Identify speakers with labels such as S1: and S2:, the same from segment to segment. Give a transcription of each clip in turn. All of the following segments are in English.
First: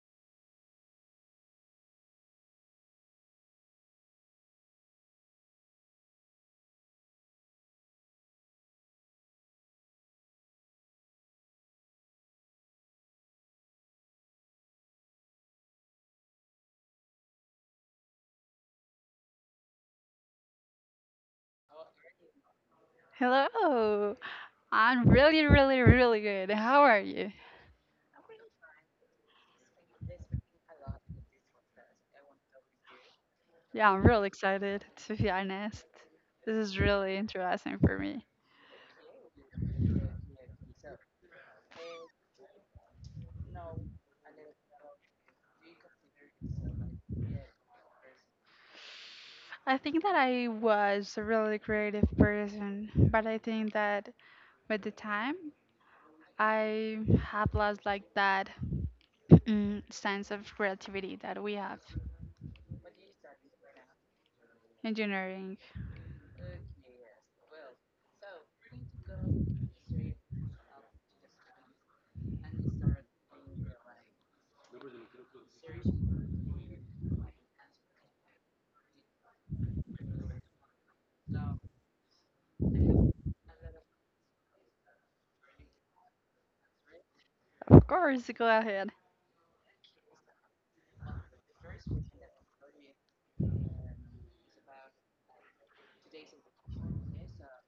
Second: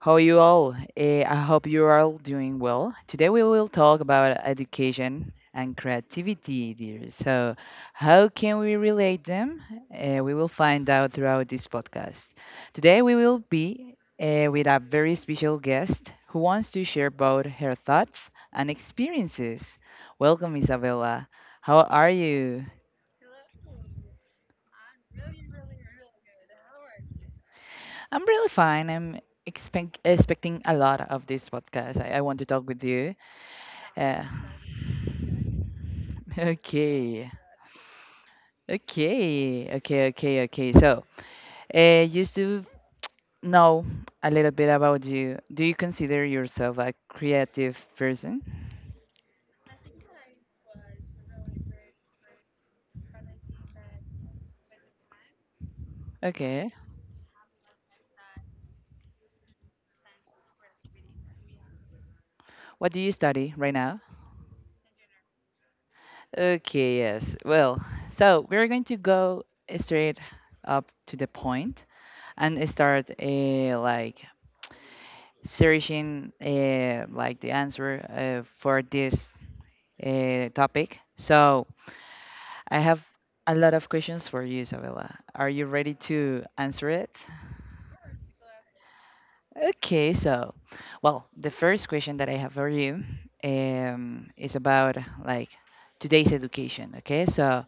S1: How are you all? I hope you're all doing well. Today we will talk about education and creativity, dear. So, how can we relate them? We will find out throughout this podcast. Today we will be with a very special guest who wants to share both her thoughts and experiences. Welcome, Isabella. How are you?
S2: Oh, I'm really good. How are you?
S1: I'm really fine. I'm expecting a lot of this podcast. I want to talk with you.
S2: Yeah, I'm
S1: Uh,
S2: really excited, to be honest. This is really
S1: okay,
S2: interesting for me.
S1: okay, okay, okay, okay. So, just to know a little bit about you, do you consider yourself a creative person?
S2: I think that I was a really creative person, but I think that with the time,
S1: Okay.
S2: I have lost like that sense of creativity that we have.
S1: What do you study right now?
S2: Engineering.
S1: Okay, yes. Well, so we're going to go straight up to the point and start like searching like the answer for this topic. So I have a lot of questions for you, Isabella. Are you ready to answer it?
S2: Of course, go ahead.
S1: Okay, so, well, the first question that I have for you is about like today's education. Okay, so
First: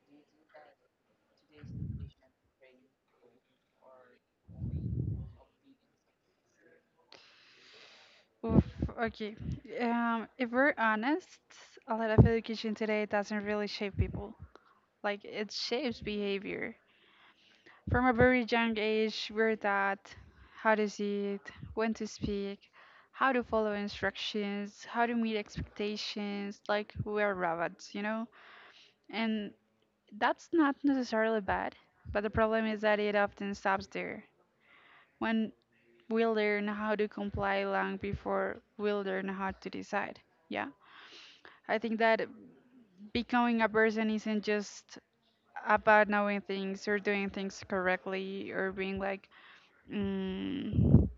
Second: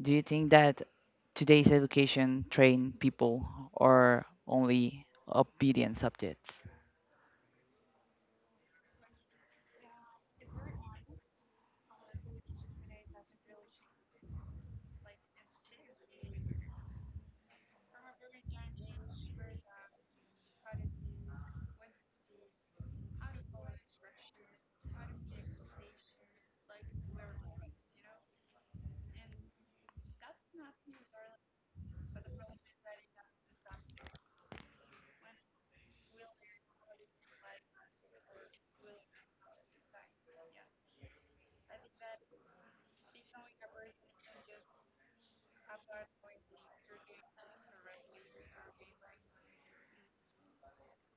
S1: do you think that today's education train people or only obedient subjects?
S2: Oof, okay. If we're honest, a lot of education today doesn't really shape people. Like it shapes behavior. From a very young age, we're taught how to sit, when to speak, how to follow instructions, how to meet expectations, like we're robots, you know? And that's not necessarily bad, but the problem is that it often stops there. When we learn how to comply long before we learn how to decide, yeah? I think that becoming a person isn't just about knowing things or doing things correctly or being like mm,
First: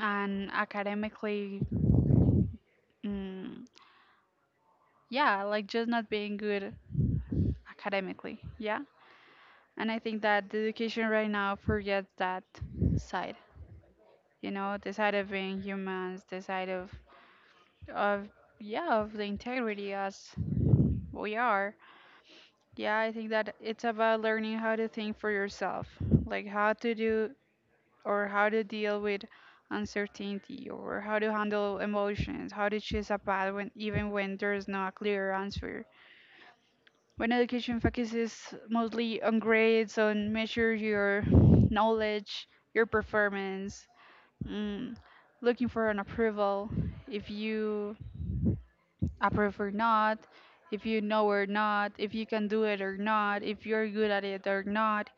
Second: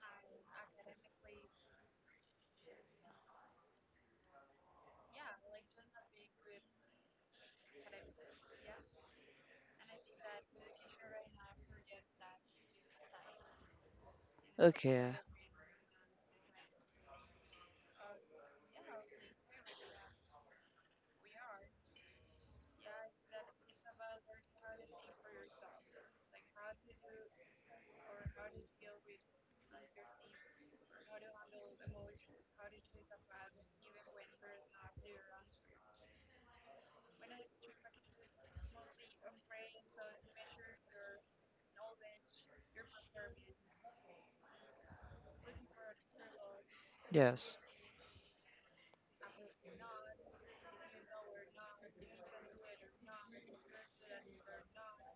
S2: and academically, mm, yeah, like just not being good academically, yeah. And I think that the education right now forgets that side, the side
S1: Okay,
S2: of being humans, the side of yeah, of the integrity as we are. Yeah, I think that it's about learning how to think for yourself, like how to do or how to deal with uncertainty or how to handle emotions, how to choose a path when even when there's no clear answer. When education focuses mostly on grades, on measure your knowledge, your performance, mm, looking for an approval, if
S1: yes.
S2: you approve or not, if you know or not, if you can do it or not, if you're good at it or not.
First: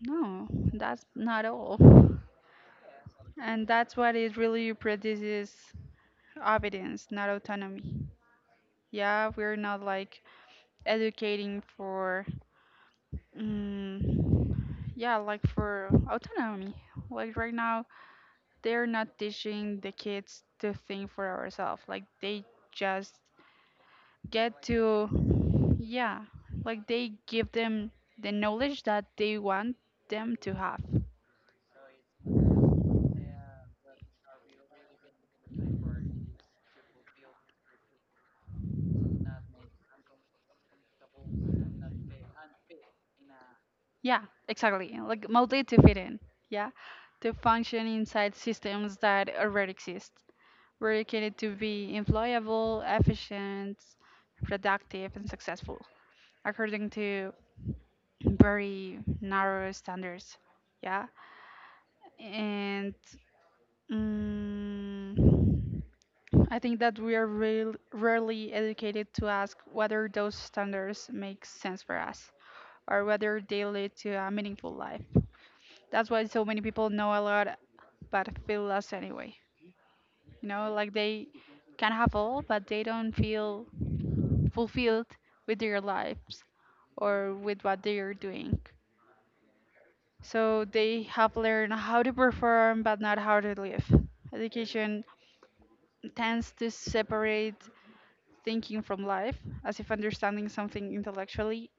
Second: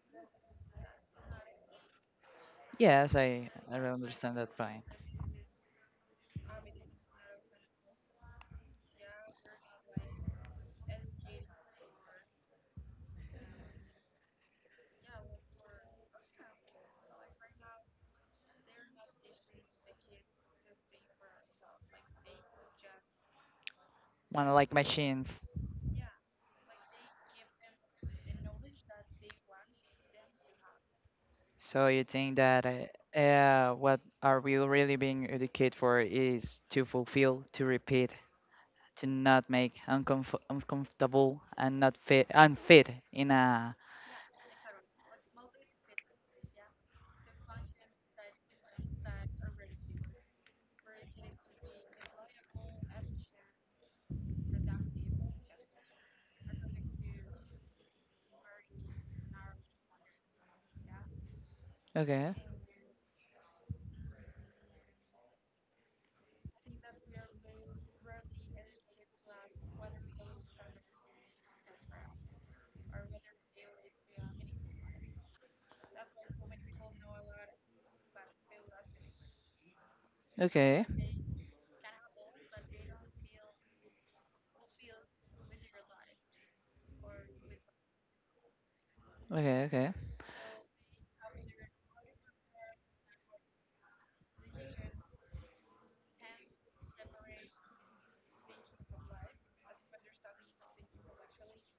S2: No, that's not all.
S1: Yes, I
S2: And
S1: I really
S2: that's what it
S1: understand that
S2: really
S1: point.
S2: produces obedience, not autonomy. Yeah, we're not like educating for, mm yeah, like for autonomy. Like right now, they're not teaching the kids to think for ourselves. Like they just
S1: One
S2: get
S1: like machines.
S2: to, yeah, like they give them the knowledge that they want them to have.
S1: So you think that what are we really being educated for is to fulfill, to repeat, to not make uncomfortable and not fit unfit in a.
S2: Yeah, exactly. Like mostly to fit in. Yeah, to function inside systems that already exist. We're looking it to be employable, efficient, productive, and successful according to very narrow standards. Yeah,
S1: Okay,
S2: and mm, I think that we are real, rarely educated to ask whether those standards make sense for us or whether they lead to a meaningful life. That's why so many people know a lot but feel lost anyway. You know,
S1: okay,
S2: like they can have all, but they don't feel fulfilled with their lives or with what they are doing.
S1: okay, okay.
S2: So they have learned how to perform but not how to live. Education tends to separate thinking from life, as if understanding something intellectually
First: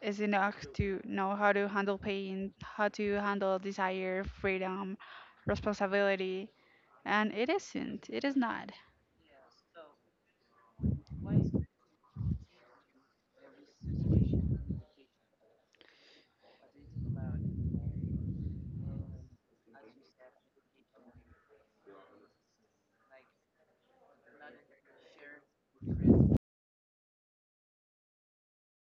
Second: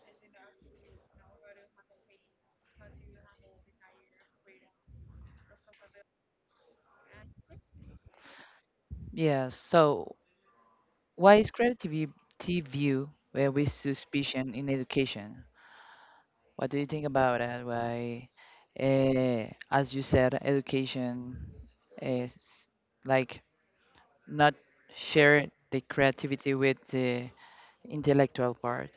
S2: is enough to know how to handle pain, how to handle desire, freedom, responsibility, and it isn't. It is not.
S1: Yes. So why is creativity viewed with suspicion in education? What do you think about that? Why, as you said, education is like not share the creativity with the intellectual part.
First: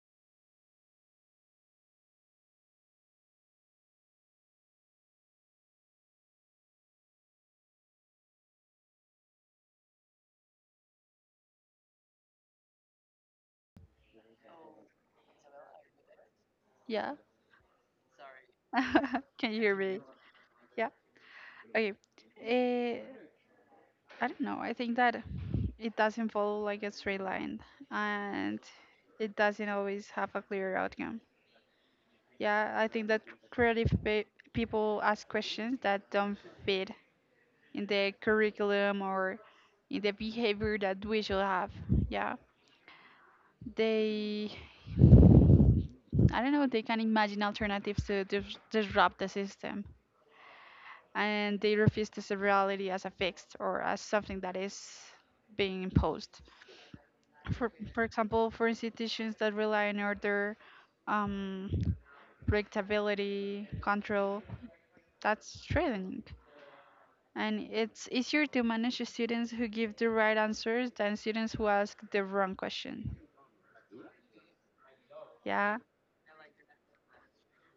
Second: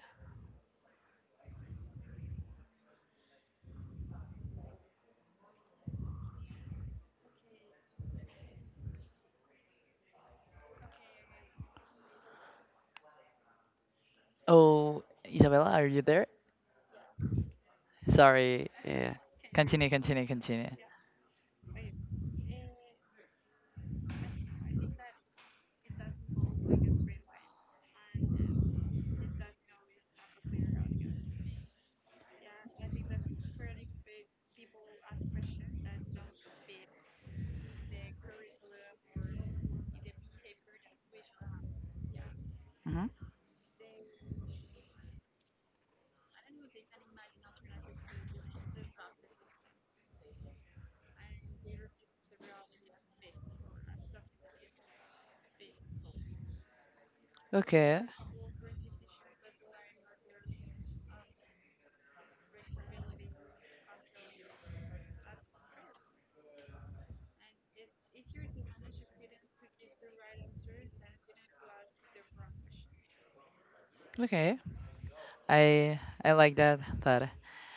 S1: Oh, Isabella, are you there?
S2: Yeah.
S1: Sorry. Uh,
S2: Can you hear
S1: continue,
S2: me?
S1: continue, continue.
S2: Yeah. Okay. Eh. I don't know. I think that it doesn't follow like a straight line and it doesn't always have a clear outcome. Yeah, I think that creative pe- people ask questions that don't fit in the curriculum or in the behavior that we should have. Yeah,
S1: Hmm.
S2: they, I don't know, they can imagine alternatives to disrupt the system and they refuse to see reality as a fixed or as something that is being imposed. for
S1: Okay,
S2: for example, for institutions that rely on order, um, predictability, control, that's threatening, and it's easier to manage students who give the right answers than students who ask the wrong question,
S1: okay.
S2: yeah.
S1: I I like that thought.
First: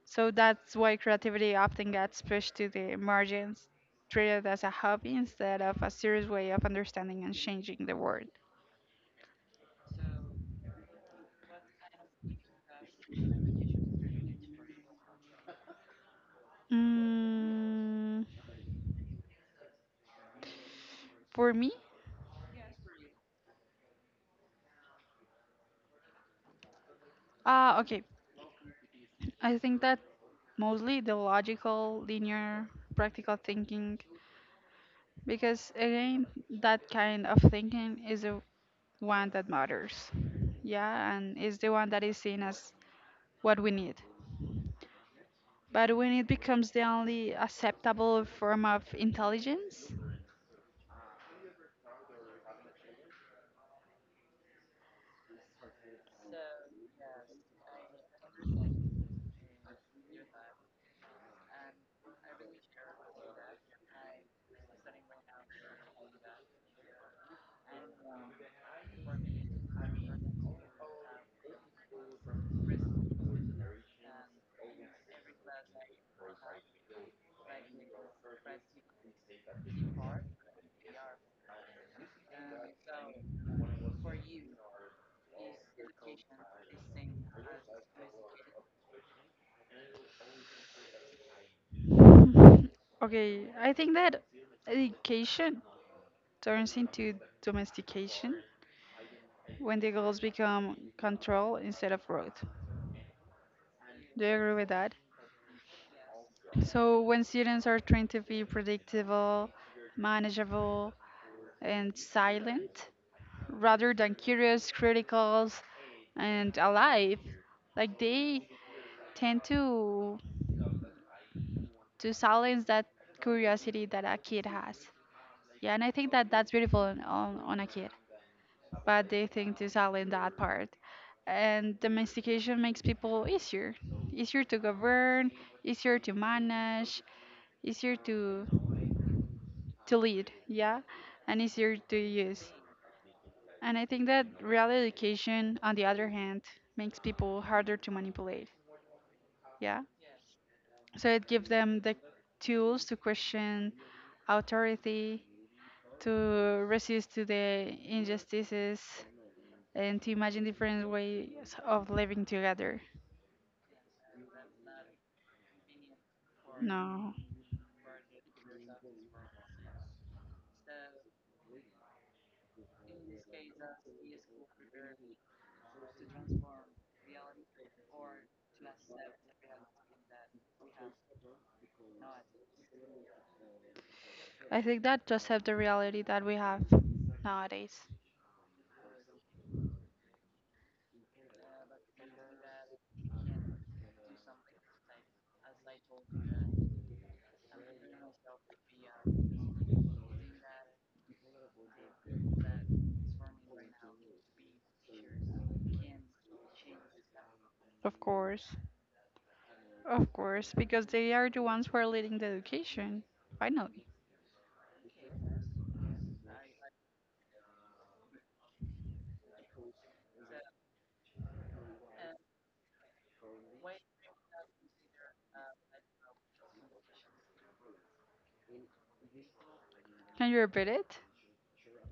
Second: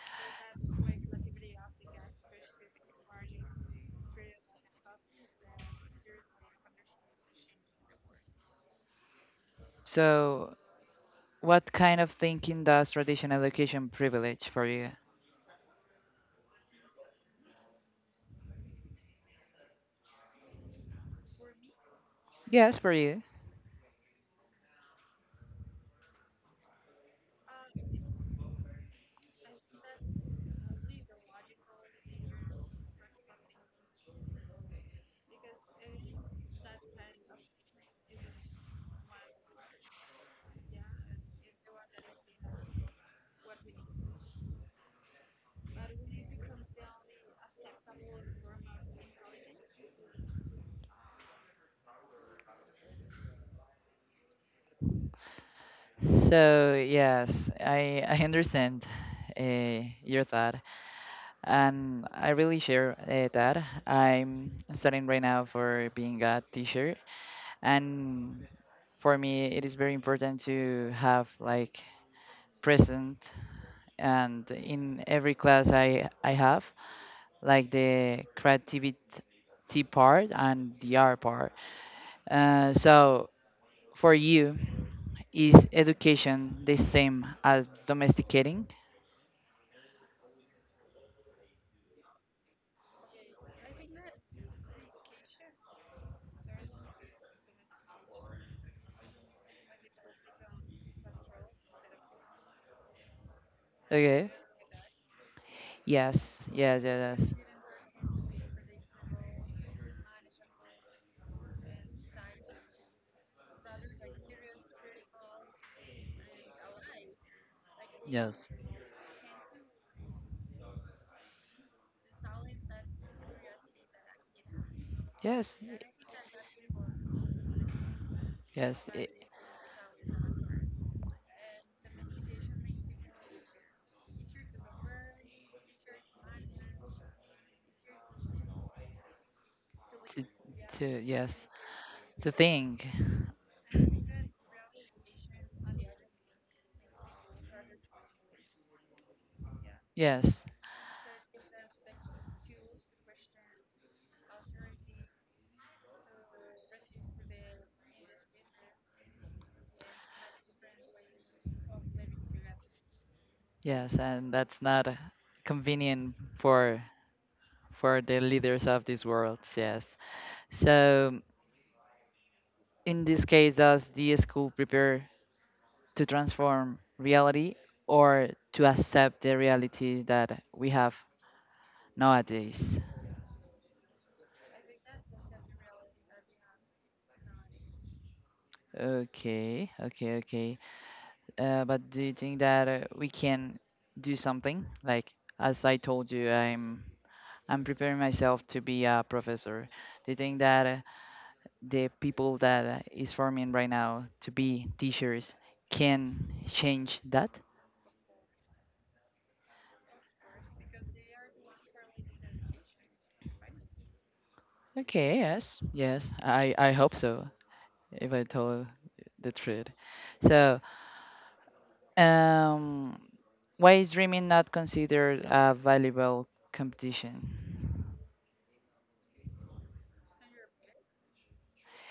S2: So that's why creativity often gets pushed to the margins, treated as a hobby instead of a serious way of understanding and changing the world.
S1: So, what kind of thinking does traditional education privilege for you?
S2: mm, for me,
S1: Yes, for you.
S2: okay, I think that mostly the logical, linear, practical thinking, because again, that kind of thinking is the one that matters. Yeah, and is the one that is seen as what we need. But when it becomes the only acceptable form of intelligence.
S1: So yes, I understand your thought, and I really share that. I'm studying right now for being a teacher, and for me, it is very important to have like present and in every class I have like the creativity part and the art part. So. For you, is education the same as domesticating?
S2: Hmm. Okay, I think that education turns into domestication when the goals become control instead of growth. Do
S1: Okay.
S2: you agree with that?
S1: Yes, yes,
S2: So
S1: yes,
S2: when
S1: yes.
S2: students are trained to be predictable, manageable, and silent, rather than curious, critical, and alive, like they
S1: Yes.
S2: tend to silence that curiosity that a kid has.
S1: Yes.
S2: Yeah, and I think that that's beautiful on a kid,
S1: Yes, it,
S2: but they think to silence that part. And domestication makes people easier, easier to govern, easier to manage, easier to
S1: to,
S2: lead, yeah,
S1: to
S2: and
S1: yes,
S2: easier to
S1: to
S2: use.
S1: think.
S2: And I think that real education, on the other hand, makes people harder to manipulate, yeah.
S1: Yes,
S2: So it gives them the tools to question authority, to resist to the injustices, and to imagine different ways of living together.
S1: yes, and that's not convenient for
S2: No,
S1: for the leaders of these worlds. Yes. So, in this case, does the school prepare to transform reality or to accept the reality that we have nowadays?
S2: I think that just have the reality that we have nowadays.
S1: Okay, okay, okay. But do you think that we can do something? Like, as I told you, I'm preparing myself to be a professor. Do you think that the people that is forming right now to be teachers can change that?
S2: Of course. Of course, because they are the ones who are leading the education. Finally.
S1: Okay, yes, yes. I hope so, if I told the truth. So, um, why is dreaming not considered a valuable competition?
S2: Can you repeat it,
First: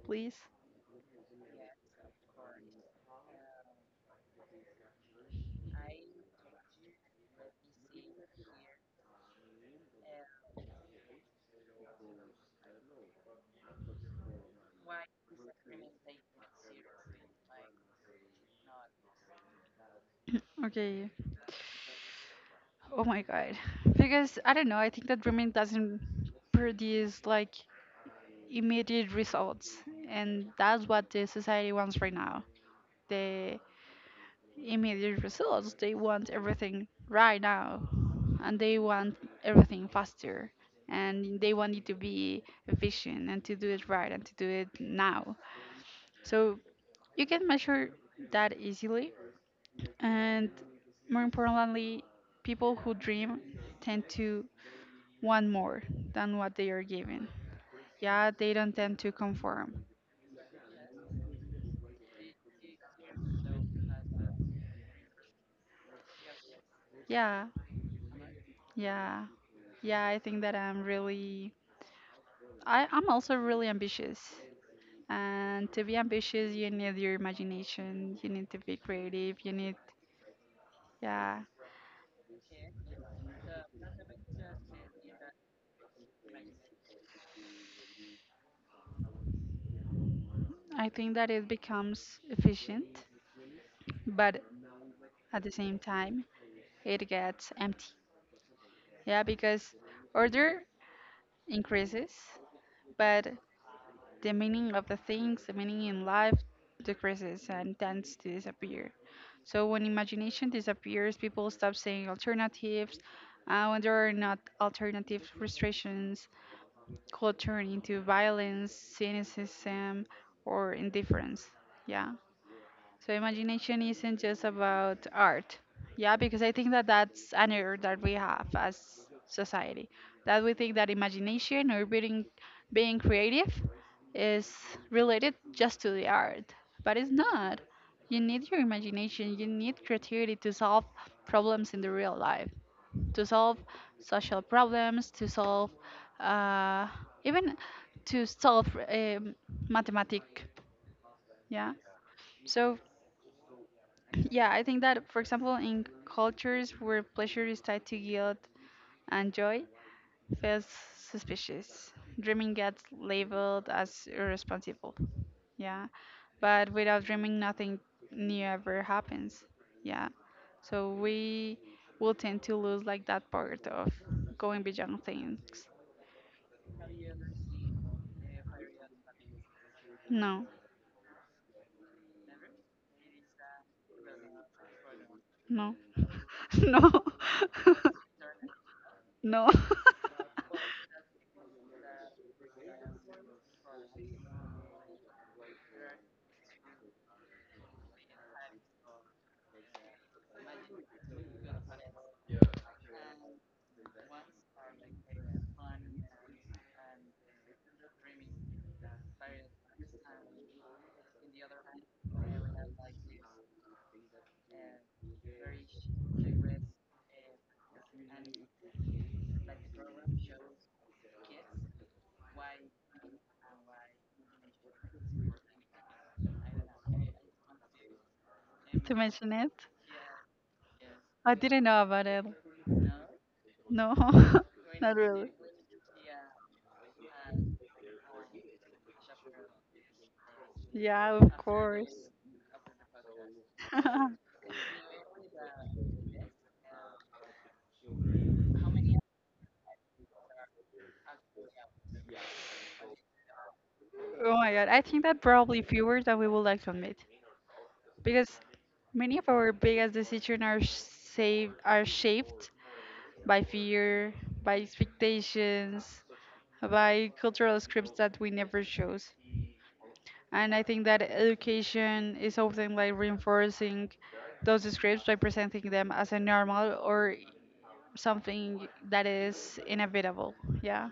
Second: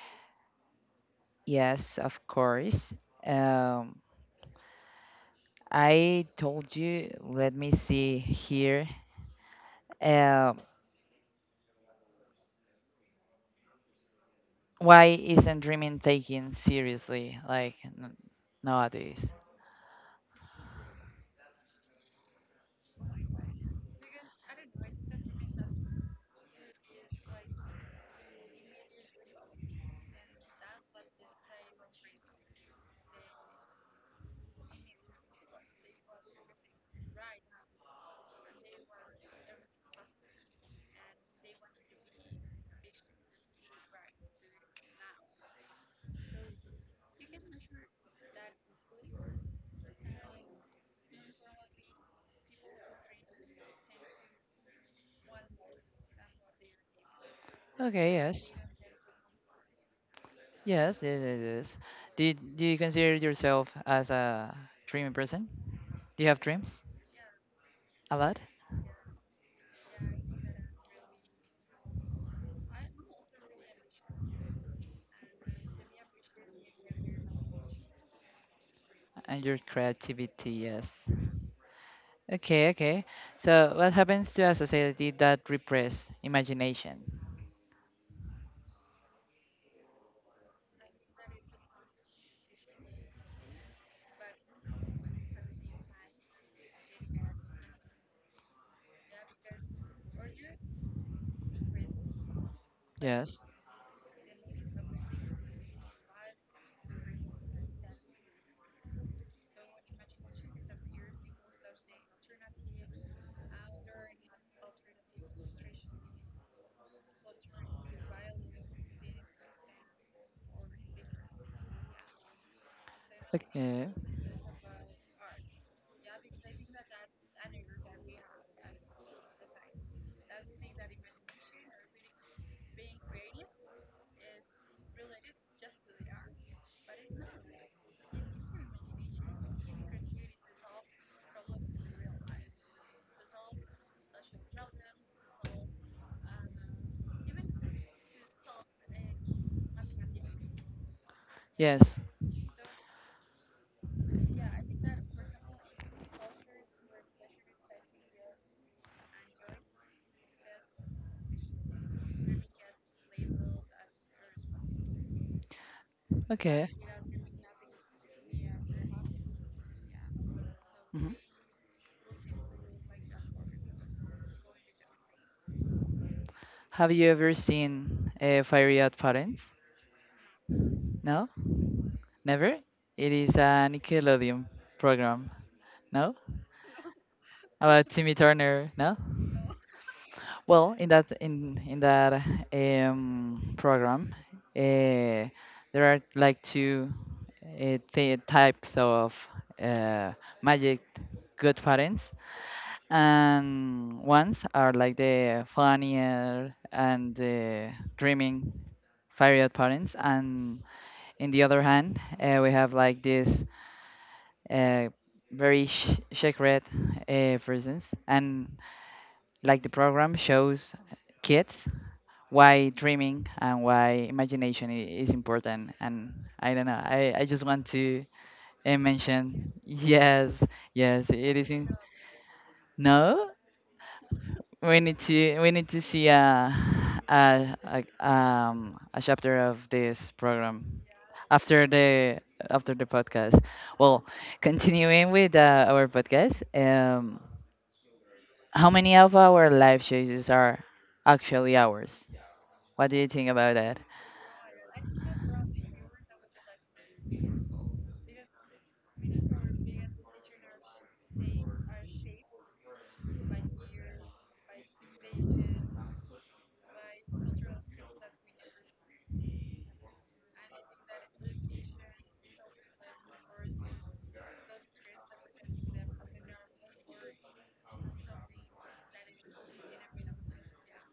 S2: please?
S1: Yes, of course. Um, I told you, let me see here. Um, why isn't dreaming taken seriously like nowadays?
S2: Okay. Oh my God. Because I don't know, I think that dreaming doesn't produce like immediate results. And that's what the society wants right now. The immediate results. They want everything right now. And they want everything faster. And they want it to be efficient and to do it right and to do it now. So you can measure that easily. And more importantly, people who dream tend to want more than what they are given.
S1: Okay,
S2: Yeah,
S1: yes.
S2: they don't tend to conform.
S1: Yes, yes, yes, yes. Do you consider yourself as a dreaming person? Do you have dreams?
S2: Yeah,
S1: A lot,
S2: yeah, yeah, I think that I'm really, I'm also really ambitious. And to be ambitious, you need your imagination, you need to be creative,
S1: and
S2: you
S1: your
S2: need,
S1: creativity, yes.
S2: yeah,
S1: Okay, okay, so what happens to a society that repress imagination?
S2: I think that it becomes efficient, but at the same time, it gets empty. Yeah, because order increases, but
S1: Yes.
S2: the meaning of the things, the meaning in life decreases and tends to disappear. So when imagination disappears, people stop seeing alternatives. When there are not alternatives, frustrations could turn into violence, cynicism, or indifference. Yeah. So imagination
S1: Okay.
S2: isn't just about art. Yeah, because I think that that's an error that we have as society. That we think that imagination or being creative is related just to the art, but it's not. You need your imagination, you need creativity to solve problems in the real life, to solve social problems, to solve uh, even to solve mathematic. Yeah.
S1: Yes.
S2: So yeah, I think that, for example, in cultures where pleasure is tied to guilt and joy, feels suspicious. Dreaming gets labeled as irresponsible. Yeah.
S1: Okay.
S2: But without dreaming, nothing new ever happens. Yeah. So
S1: Mhm.
S2: we will tend to lose like that part of going beyond things.
S1: Have you ever seen Fiery at Parents?
S2: No,
S1: No? Never? It is a Nickelodeon program.
S2: no,
S1: No?
S2: no,
S1: About Timmy Turner? No?
S2: no.
S1: Well, in that program, uh, there are like two th types of uh, magic good parents. And ones are like the funnier and the dreaming fiery parents, and in the other hand we have like this uh, very secret presence, and like the program shows kids why dreaming and why imagination is important, and I don't know, I just want to
S2: Mention
S1: mention.
S2: it,
S1: Yes, yes,
S2: I
S1: it is
S2: didn't
S1: in.
S2: know about it.
S1: No,
S2: No?
S1: we
S2: Not
S1: need
S2: really.
S1: to see a, a a chapter of this program
S2: Yeah, of
S1: after
S2: course.
S1: the after the podcast. Well, continuing with our podcast, how many of our life choices are actually ours? What do you think about that?
S2: Oh my God, I think that probably fewer that we would like to admit because many of our biggest decisions are saved, are shaped by fear, by expectations, by cultural scripts that we never chose. And I think that education is often like reinforcing those scripts by presenting them as a normal or something that is inevitable. Yeah.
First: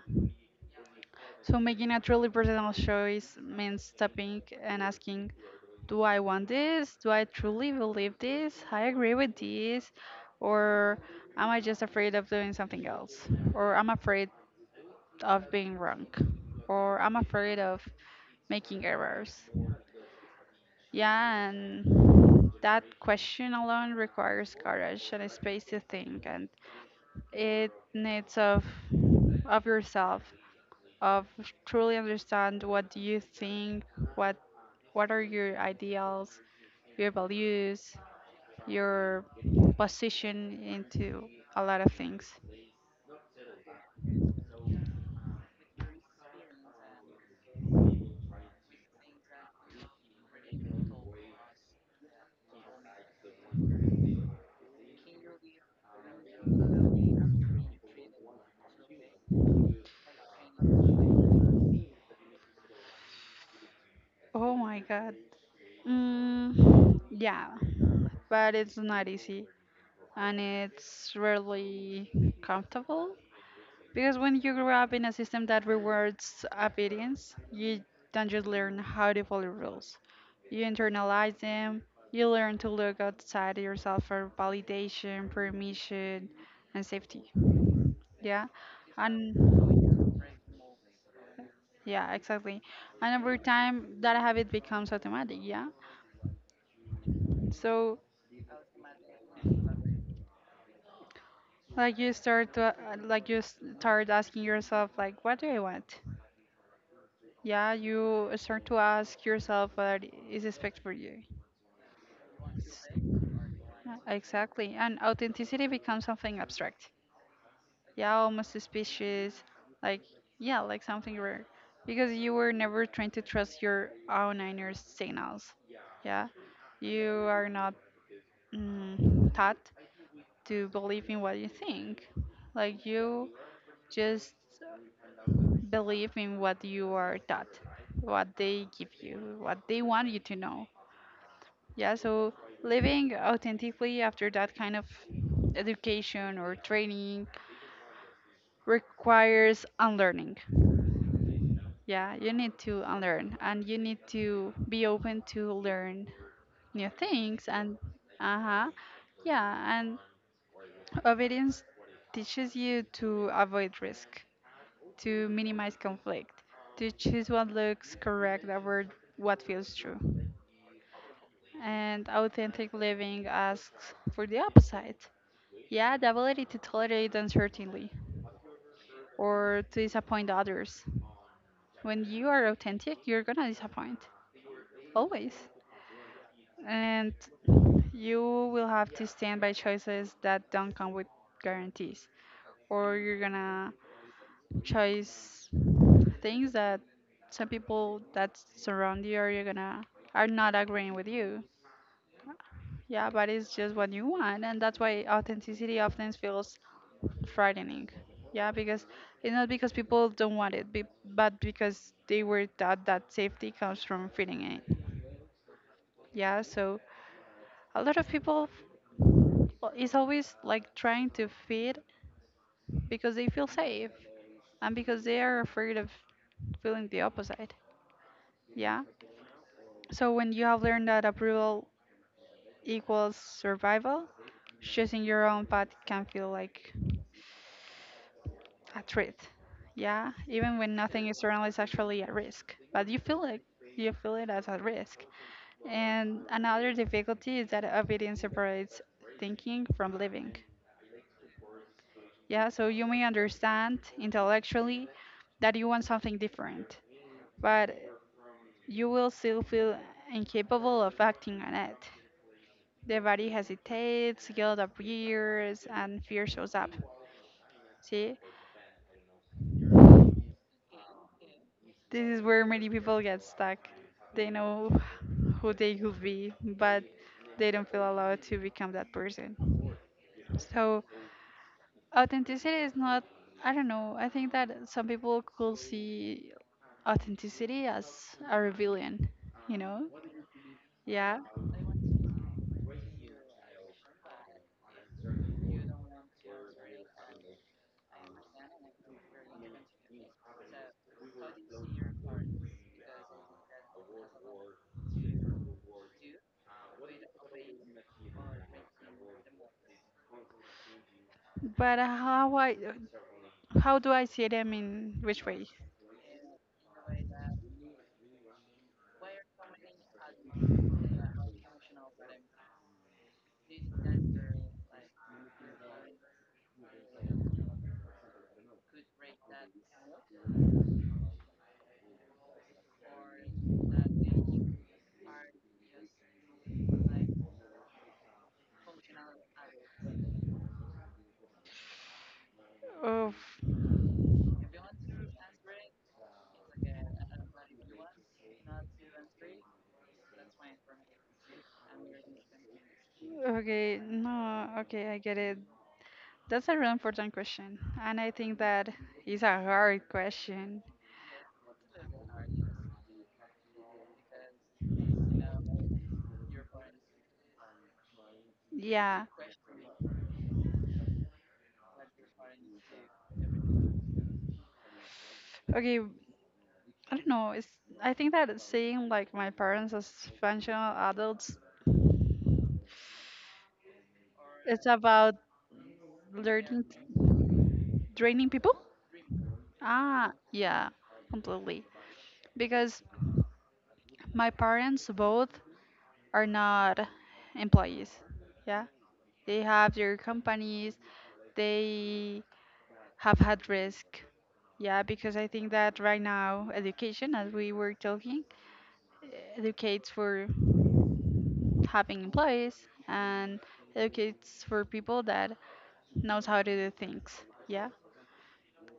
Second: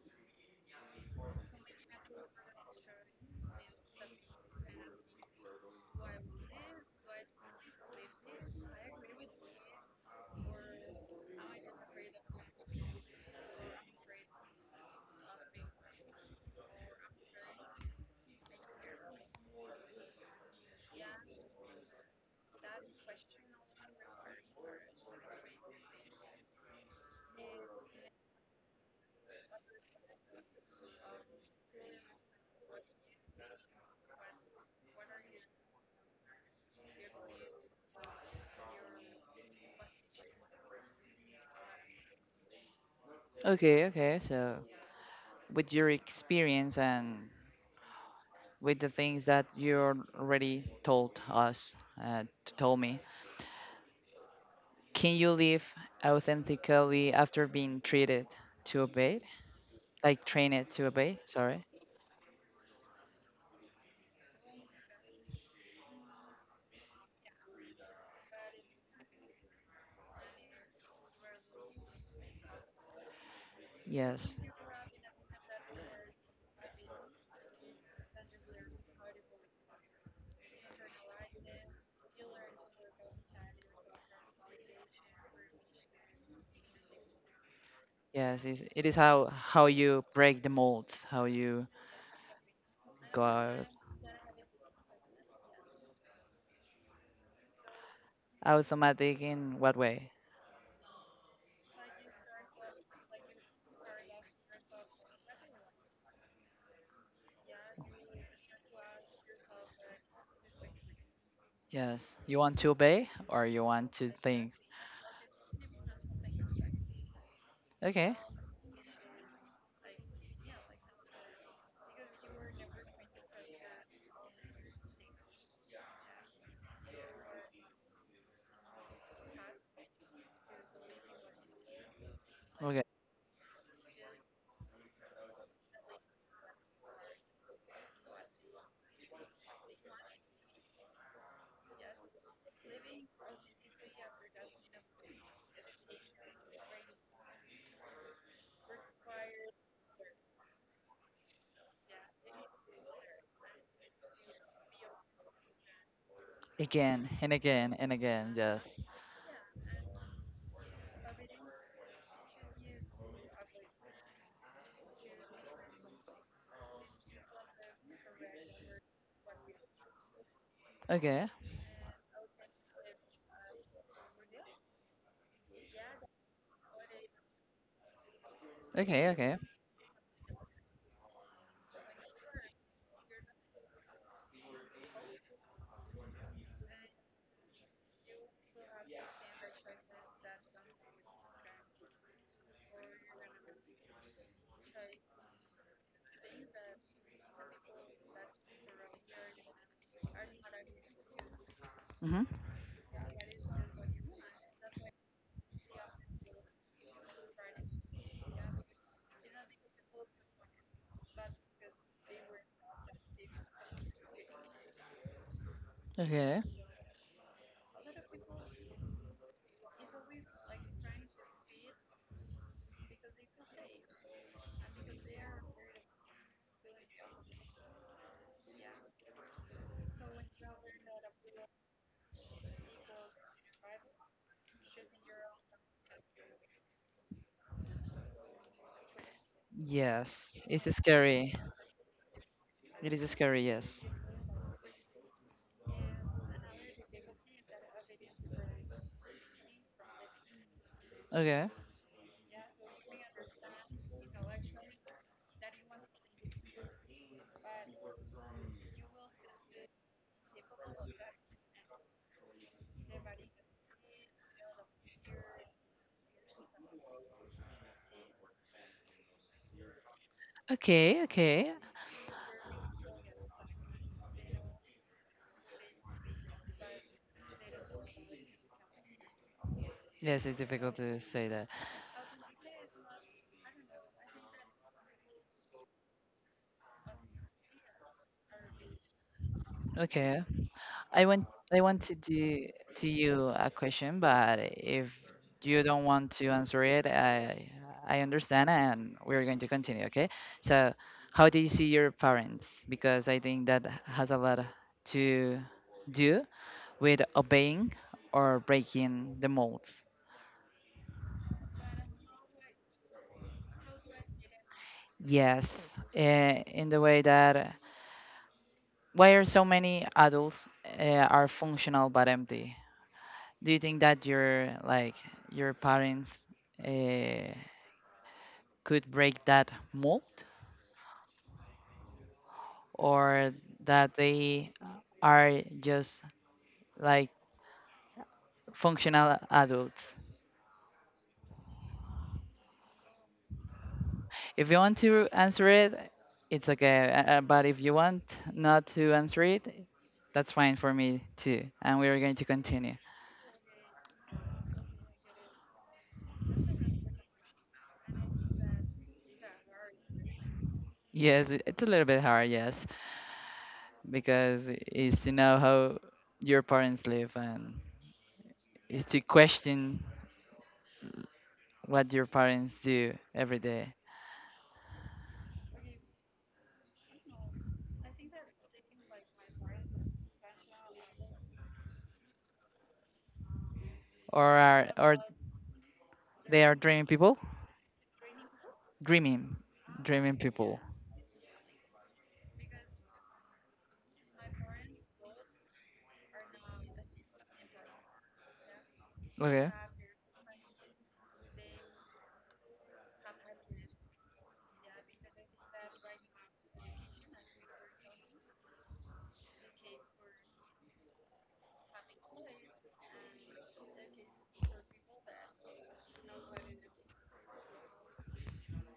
S2: So making a truly personal choice means stopping and asking, do I want this? Do I truly believe this? I agree with this. Or am I just afraid of doing something else? Or I'm afraid of being wrong? Or I'm afraid of making errors. Yeah, and that question alone requires courage and a space to think, and it needs of yourself, of truly understand what do you think, what what are your ideals, your values, your position into a lot of things.
S1: Okay, okay. So, with your experience and with the things that you already told us, told me, can you live authentically after being treated to obey? Like trained to obey? Sorry.
S2: Oh my God. Mm, yeah, but it's not easy, and it's rarely comfortable. Because when
S1: Yes.
S2: you grow up in a system that rewards obedience, you don't just learn how to follow rules, you internalize them, you learn to look outside yourself for validation, permission, and safety.
S1: Yes.
S2: Yeah?
S1: It is how
S2: And
S1: how you break the molds. How you
S2: yeah, exactly. And
S1: go
S2: over
S1: out.
S2: time, that habit becomes automatic. Yeah? So,
S1: Automatic in what way?
S2: like you start to like you start asking yourself, like, what do I want? Yeah, you start to ask yourself what is expected for you.
S1: Yes. You want to obey or you want to think?
S2: Exactly. And authenticity becomes something abstract. Yeah,
S1: Okay.
S2: almost suspicious. Like, yeah, like something rare. Because you were never trained to trust your own inner signals. Yeah. You are not taught to believe in what you think. Like,
S1: Okay.
S2: you just believe in what you are taught, what they give you, what they want you to know. Yeah, so living authentically after that kind of education or training requires unlearning. Yeah, you need to unlearn and you need to be open to learn new
S1: Again and
S2: things
S1: again
S2: and
S1: and again.
S2: uh-huh.
S1: Yes.
S2: Yeah, and obedience teaches you to avoid risk, to minimize conflict, to choose what looks correct over what feels true.
S1: Okay.
S2: And authentic living asks for the opposite. Yeah, the ability to tolerate uncertainty
S1: Okay. Okay.
S2: or to disappoint others. When you are authentic, you're gonna disappoint, always. And you will have to stand by choices that don't come with guarantees, or you're gonna choose things that some people that surround you are gonna are not agreeing with you.
S1: Mhm.
S2: Yeah, but it's just what you want, and that's why authenticity often feels frightening. Yeah, because it's not because people don't want it, but because they were taught that safety comes from feeding it.
S1: Okay.
S2: Yeah, so a lot of people is always like trying to feed because they feel safe and because they are afraid of feeling the opposite. Yeah. So when you have learned that approval equals survival, choosing your own path can feel like a threat. Yeah,
S1: Yes.
S2: even
S1: It's
S2: when nothing is
S1: scary.
S2: around, it's actually a risk. But
S1: It is scary. Yes.
S2: you feel it as a risk. And another difficulty is that obedience separates thinking from living.
S1: Okay.
S2: Yeah, so you may understand intellectually that you want something different, but you will still feel incapable of acting on it. The body hesitates, guilt appears, and fear shows up. See?
S1: Okay. Okay.
S2: This is where many people get stuck. They know who they could be, but they don't feel allowed to become that person.
S1: Yes, it's difficult
S2: So,
S1: to say that.
S2: authenticity is not, I don't know, I think that some people could see authenticity as a rebellion, you know?
S1: Okay. I
S2: Yeah.
S1: want I want to do to you a question, but if you don't want to answer it, I understand, and we're going to continue. Okay. So, how do you see your parents? Because I think that has a lot to do with obeying or breaking the molds.
S2: But how do I see them in which way?
S1: Yes, in the way that why are so many adults are functional but empty? Do you think that your, like your parents, uh, could break that mold, or that they are just like functional adults?
S2: Oof.
S1: If you want to answer it, it's okay. But if you want not to answer it, that's fine for me too. And we are going to continue.
S2: Okay, no, okay, I get it. That's a really important question, and I think that is a hard question.
S1: Yes, it's a little bit hard, yes, because it's to know how your parents live, and it's to
S2: Yeah.
S1: question what your parents do every day,
S2: Okay, I don't know. It's I think that seeing like my parents as functional adults,
S1: or
S2: it's
S1: are, or
S2: about
S1: they are
S2: learning,
S1: dreaming people,
S2: draining people.
S1: dreaming,
S2: Ah,
S1: dreaming people.
S2: yeah, completely. Because my parents both are not employees. Yeah, they
S1: Okay.
S2: have their companies. They have had risk. Yeah, because I think that right now education, as we were talking, educates for having employees and educates for people that knows how to do things. Yeah,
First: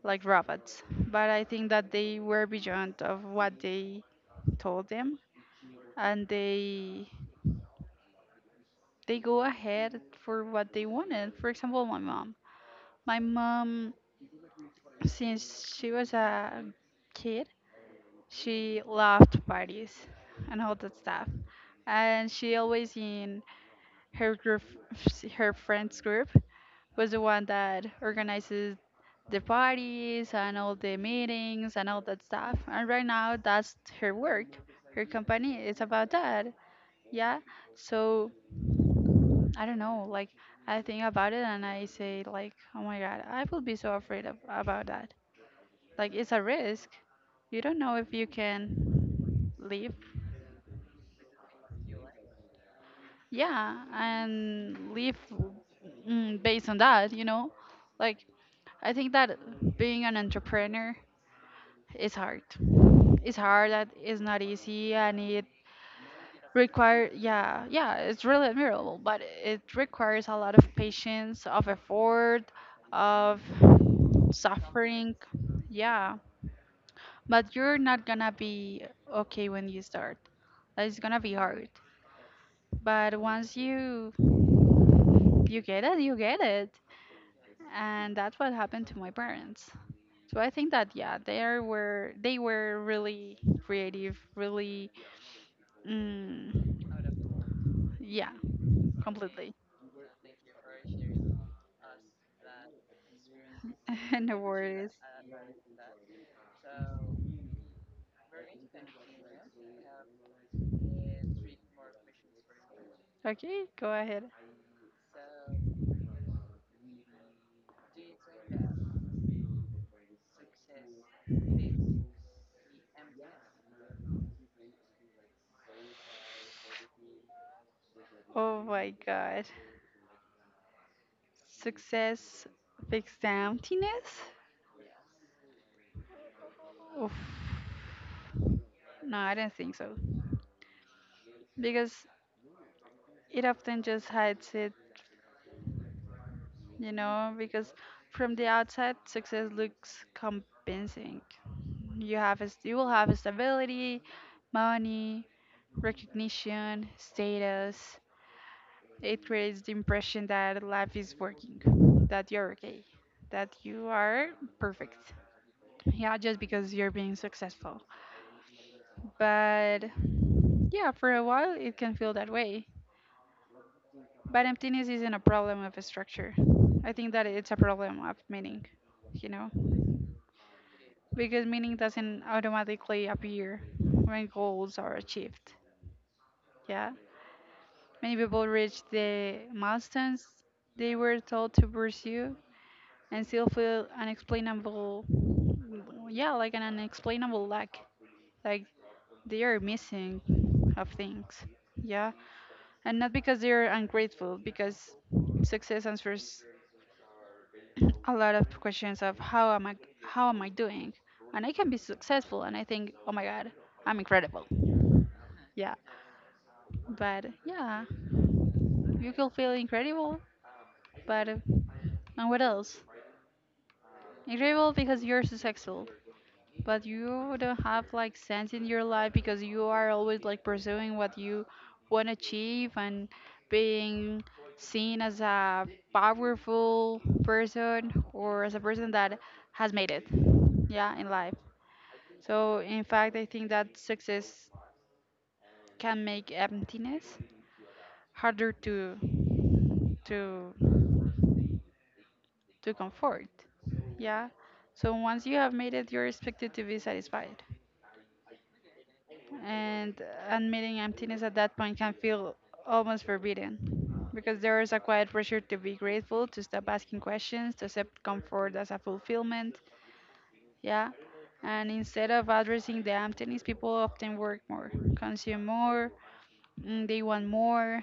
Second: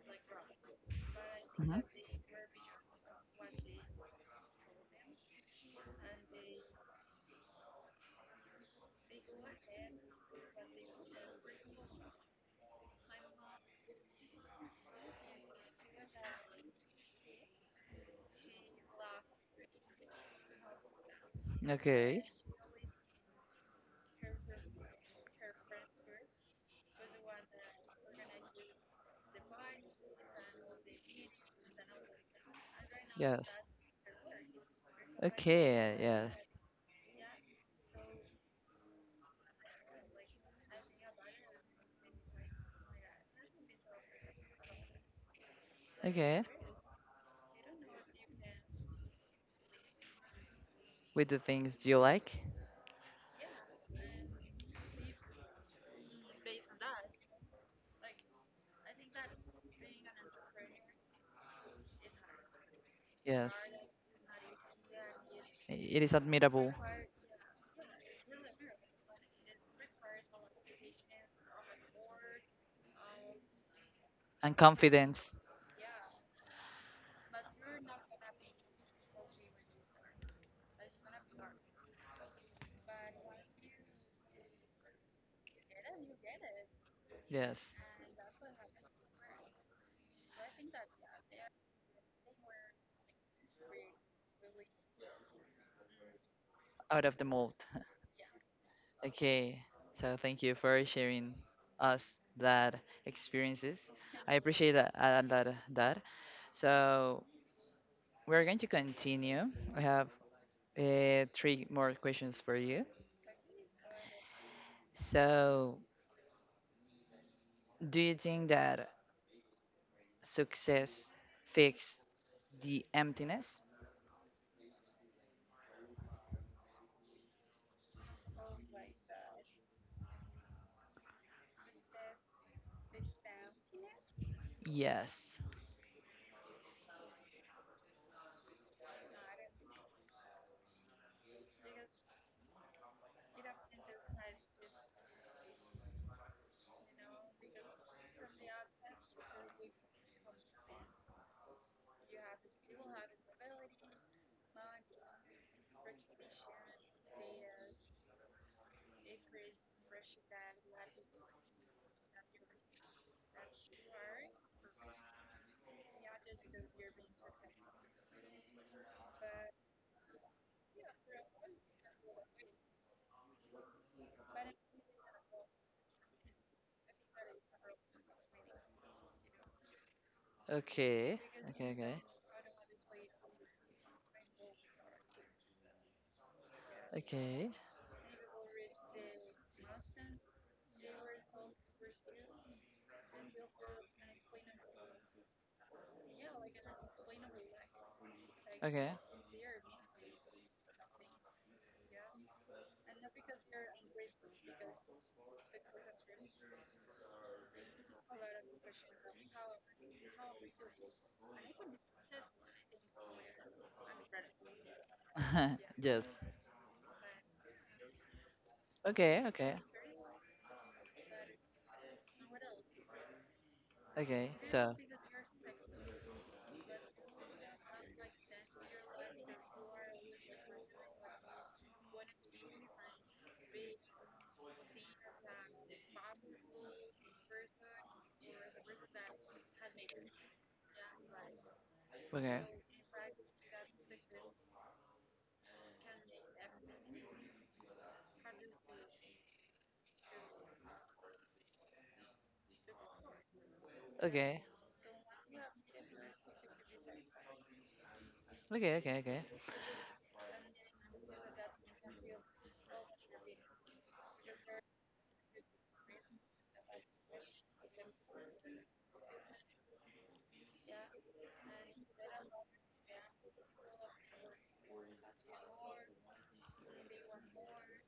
S2: like robots. But I think
S1: Hmm.
S2: that they were beyond of what they told them, and they go ahead for what they wanted. For example, my mom. My mom, since she was a kid, she loved parties and all that stuff.
S1: Okay.
S2: And she always in her group, her friends group, was the one that organizes the parties and all the meetings and all that stuff. And right now,
S1: Yes.
S2: that's her work. Her company is
S1: Okay.
S2: about that.
S1: Yes.
S2: Yeah. So I don't know. Like I think about it and I say like, oh my god, I will be so afraid of, about that. Like it's
S1: Okay.
S2: a risk. You don't know if you can live.
S1: With the things you like.
S2: Yeah, and live based on that. You know, like I think that being an entrepreneur is hard. It's
S1: Yes.
S2: hard. That it's not easy, and it
S1: It is admirable,
S2: require yeah, it's really admirable, but it requires a lot of patience, of effort, of
S1: and
S2: suffering.
S1: confidence.
S2: Yeah, but you're not gonna be okay when you start. Like, it's gonna be hard, but once you get it, you get it.
S1: Yes.
S2: And that's what happened to my parents. So I think that yeah, they were really creative, really mm,
S1: Out of the mold.
S2: yeah, completely.
S1: Okay, so thank you for sharing us that experiences. I
S2: No
S1: appreciate that
S2: worries.
S1: a lot, that. So we're going to continue. I have three more questions for you.
S2: Okay, go ahead.
S1: So do you think that success fixes the emptiness?
S2: Oh my god. Success fix emptiness?
S1: Yes.
S2: Oof. No, I don't think so. Because it often just hides it, you know, because from the outside success looks compensing. You will have stability, money, recognition, status. It creates the impression that life is working, that you're okay, that you are perfect. Yeah, just because you're being successful. But yeah, for a while it can feel that way. But emptiness isn't a problem of structure. I think that it's a problem of meaning, you know?
S1: Okay.
S2: Because
S1: Okay.
S2: meaning
S1: Okay.
S2: doesn't automatically appear when goals are achieved. Yeah.
S1: Okay.
S2: Many people reach the milestones they were told to pursue and still feel unexplainable, yeah, like an unexplainable lack, like
S1: Okay.
S2: they are missing of things, yeah, and not because they're ungrateful, because success answers a lot of questions of how am I doing. And I can be successful and I think oh my god, I'm incredible. Yeah,
S1: yes.
S2: but yeah, you
S1: Okay.
S2: could
S1: Okay.
S2: feel incredible, but and what else,
S1: Okay. So.
S2: incredible because you're successful. But you don't have like sense in your life because you are always like pursuing what you want to achieve and being seen as a powerful person or as a person that has made it, yeah, in life.
S1: Okay.
S2: So, in fact, I think that success can make emptiness harder to to comfort. Yeah.
S1: Okay.
S2: So once you have made it, you're expected to be satisfied.
S1: Okay, okay, okay.
S2: And admitting emptiness at that point can feel almost forbidden because there is a quiet pressure to be grateful, to stop asking questions, to accept comfort as a fulfillment. Yeah. And instead of addressing the emptiness, people often work more, consume more, they want more.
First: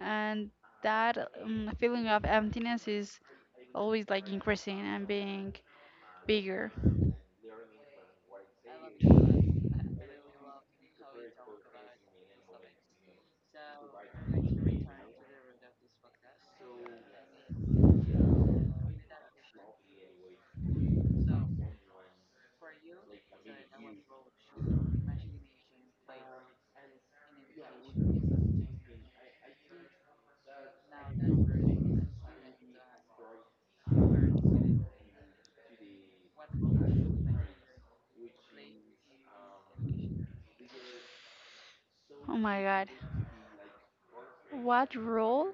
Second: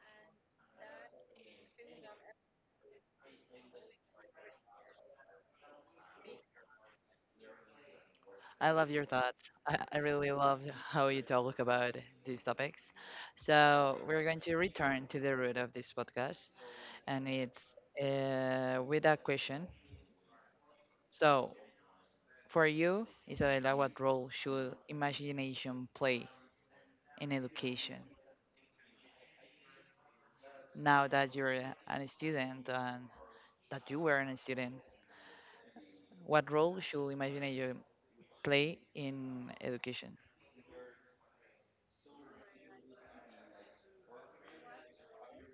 S2: And that feeling of emptiness is always like increasing and being bigger.
S1: I love your thoughts. I really love how you talk about these topics. So we're going to return to the root of this podcast, and it's with a question. So for you, Isabella, what role should imagination play in education? Now that you're a student and that you were a student, what role should imagination play in education?
S2: Oh my god. What role.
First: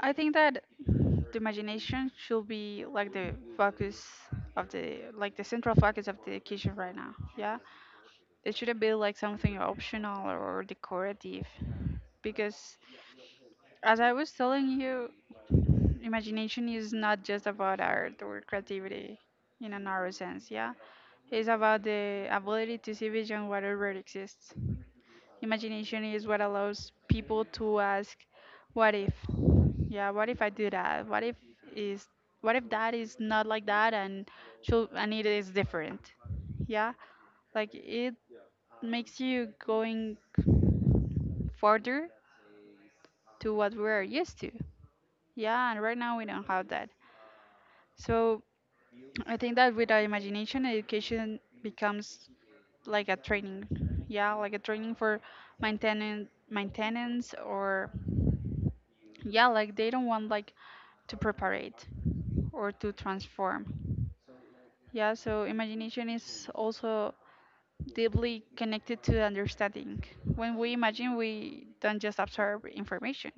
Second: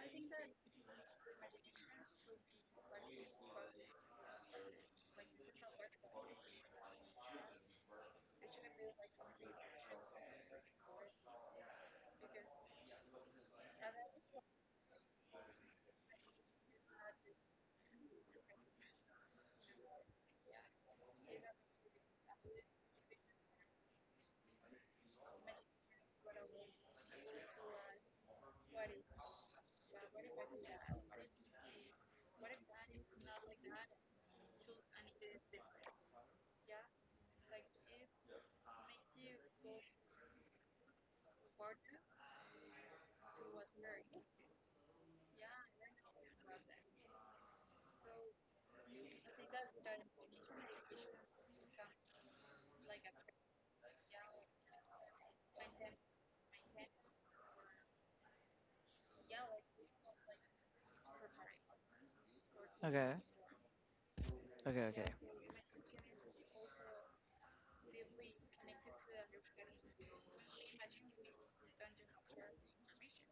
S2: I think that the imagination should be like the focus of the, like the central focus of the kitchen right now. Yeah, it shouldn't be like something optional or decorative, because as I was telling you, imagination is not just about art or creativity in a narrow sense. Yeah, it's about the ability to see beyond what already exists. Imagination is what allows people to ask, what if? Yeah, what if I do that? What if is what if that is not like that and should, and it is different? Yeah, like it makes you going further to what we're used to. Yeah, and right now we don't have that. So I think that with our imagination, education becomes like a training, yeah, like a training for maintenance or, yeah, like they don't want like to prepare it or to
S1: Okay.
S2: transform.
S1: Okay. Okay.
S2: Yeah, so imagination is also deeply connected to understanding. When we imagine, we don't just absorb information,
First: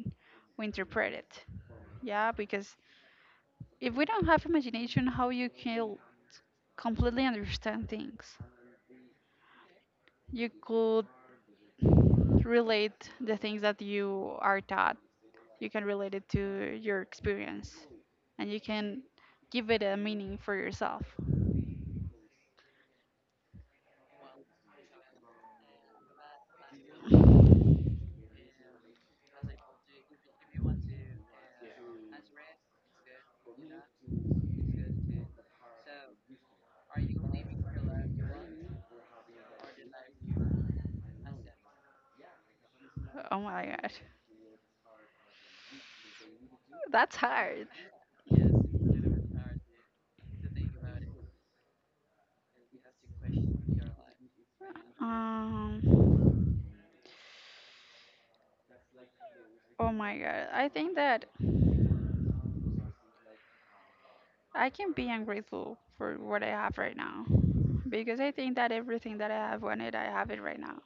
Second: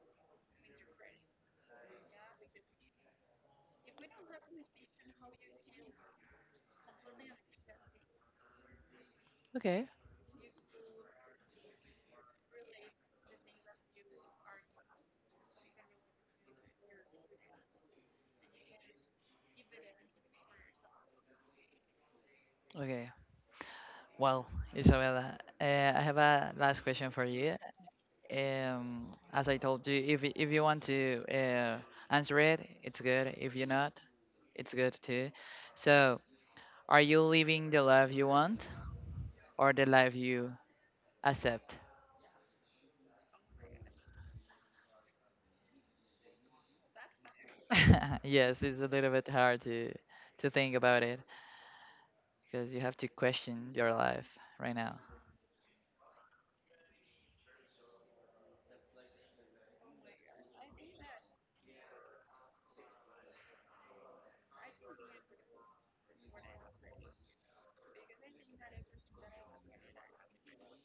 S2: we interpret it. Yeah, because if we don't have imagination, how you can completely understand things?
S1: Okay.
S2: You could relate the things that you are taught, you can relate it to your experience, and you can give it a meaning for yourself.
S1: Okay. Well, Isabella, I have a last question for you. As I told you, if you want to answer it, it's good. If you're not, it's good too. So, are you living the life you want, or the life you accept?
S2: Oh my god, that's hard.
S1: Yes, it's a little bit hard to think about it, because you have to question your life right now.
S2: Um, oh my god, I think that I can be ungrateful for what I have right now because I think that everything that I have wanted, I have it right now.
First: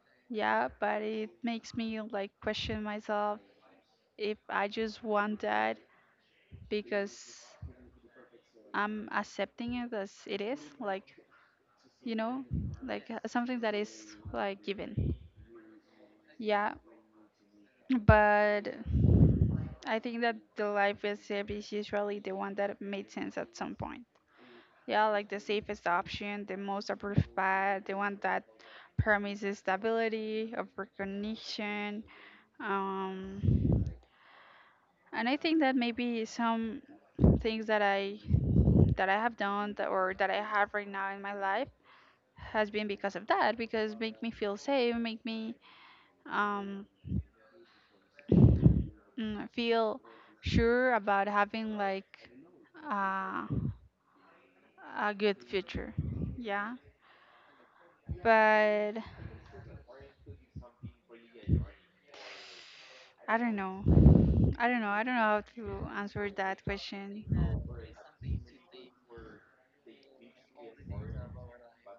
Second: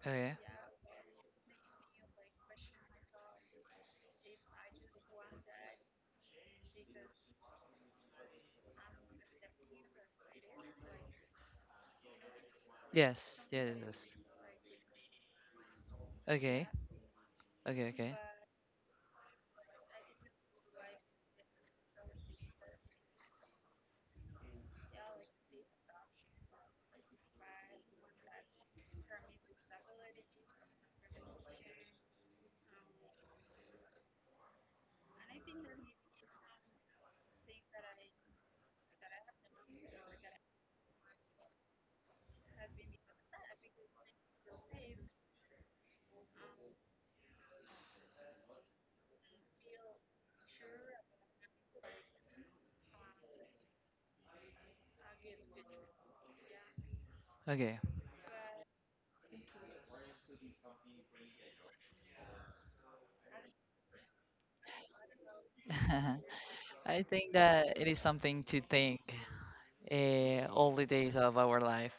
S1: Okay.
S2: Yeah, but it makes me like question myself if I just want that because I'm accepting it as it is. Like, you know, like
S1: Yes,
S2: something
S1: yes,
S2: that
S1: yes.
S2: is like given.
S1: Okay,
S2: Yeah,
S1: okay, okay,
S2: but I think that the life recipe is usually the one that made sense at some point. Yeah, like the safest option, the most approved path, the one that promises stability of recognition. Um, and I think that maybe some things that I have done that, or that I have right now in my life has been because of that, because make me feel safe, make me um feel sure about having like uh, a good future. Yeah,
S1: okay.
S2: but I don't know. I don't know. I don't know how to answer that
S1: I think
S2: question.
S1: that it is something to think all the days of our life,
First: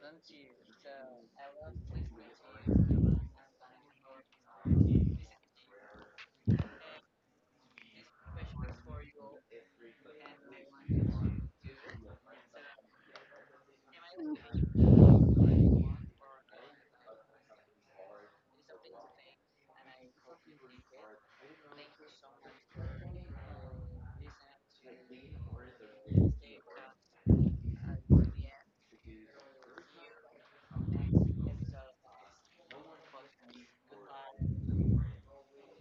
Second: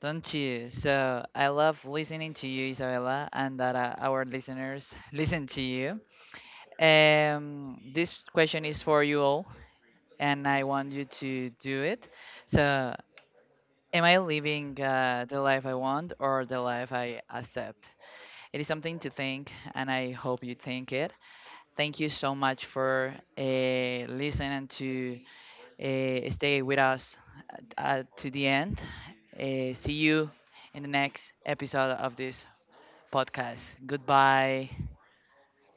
S1: don't you? So I love listening to you, Isabella, and that our listeners listen to you. This question is for you all, and I want you to do it. So, am I living the life I want or the life I accept? It is something to think, and I hope you think it. Thank you so much for listening to stay with us to the end. See you in the next episode of this podcast. Goodbye.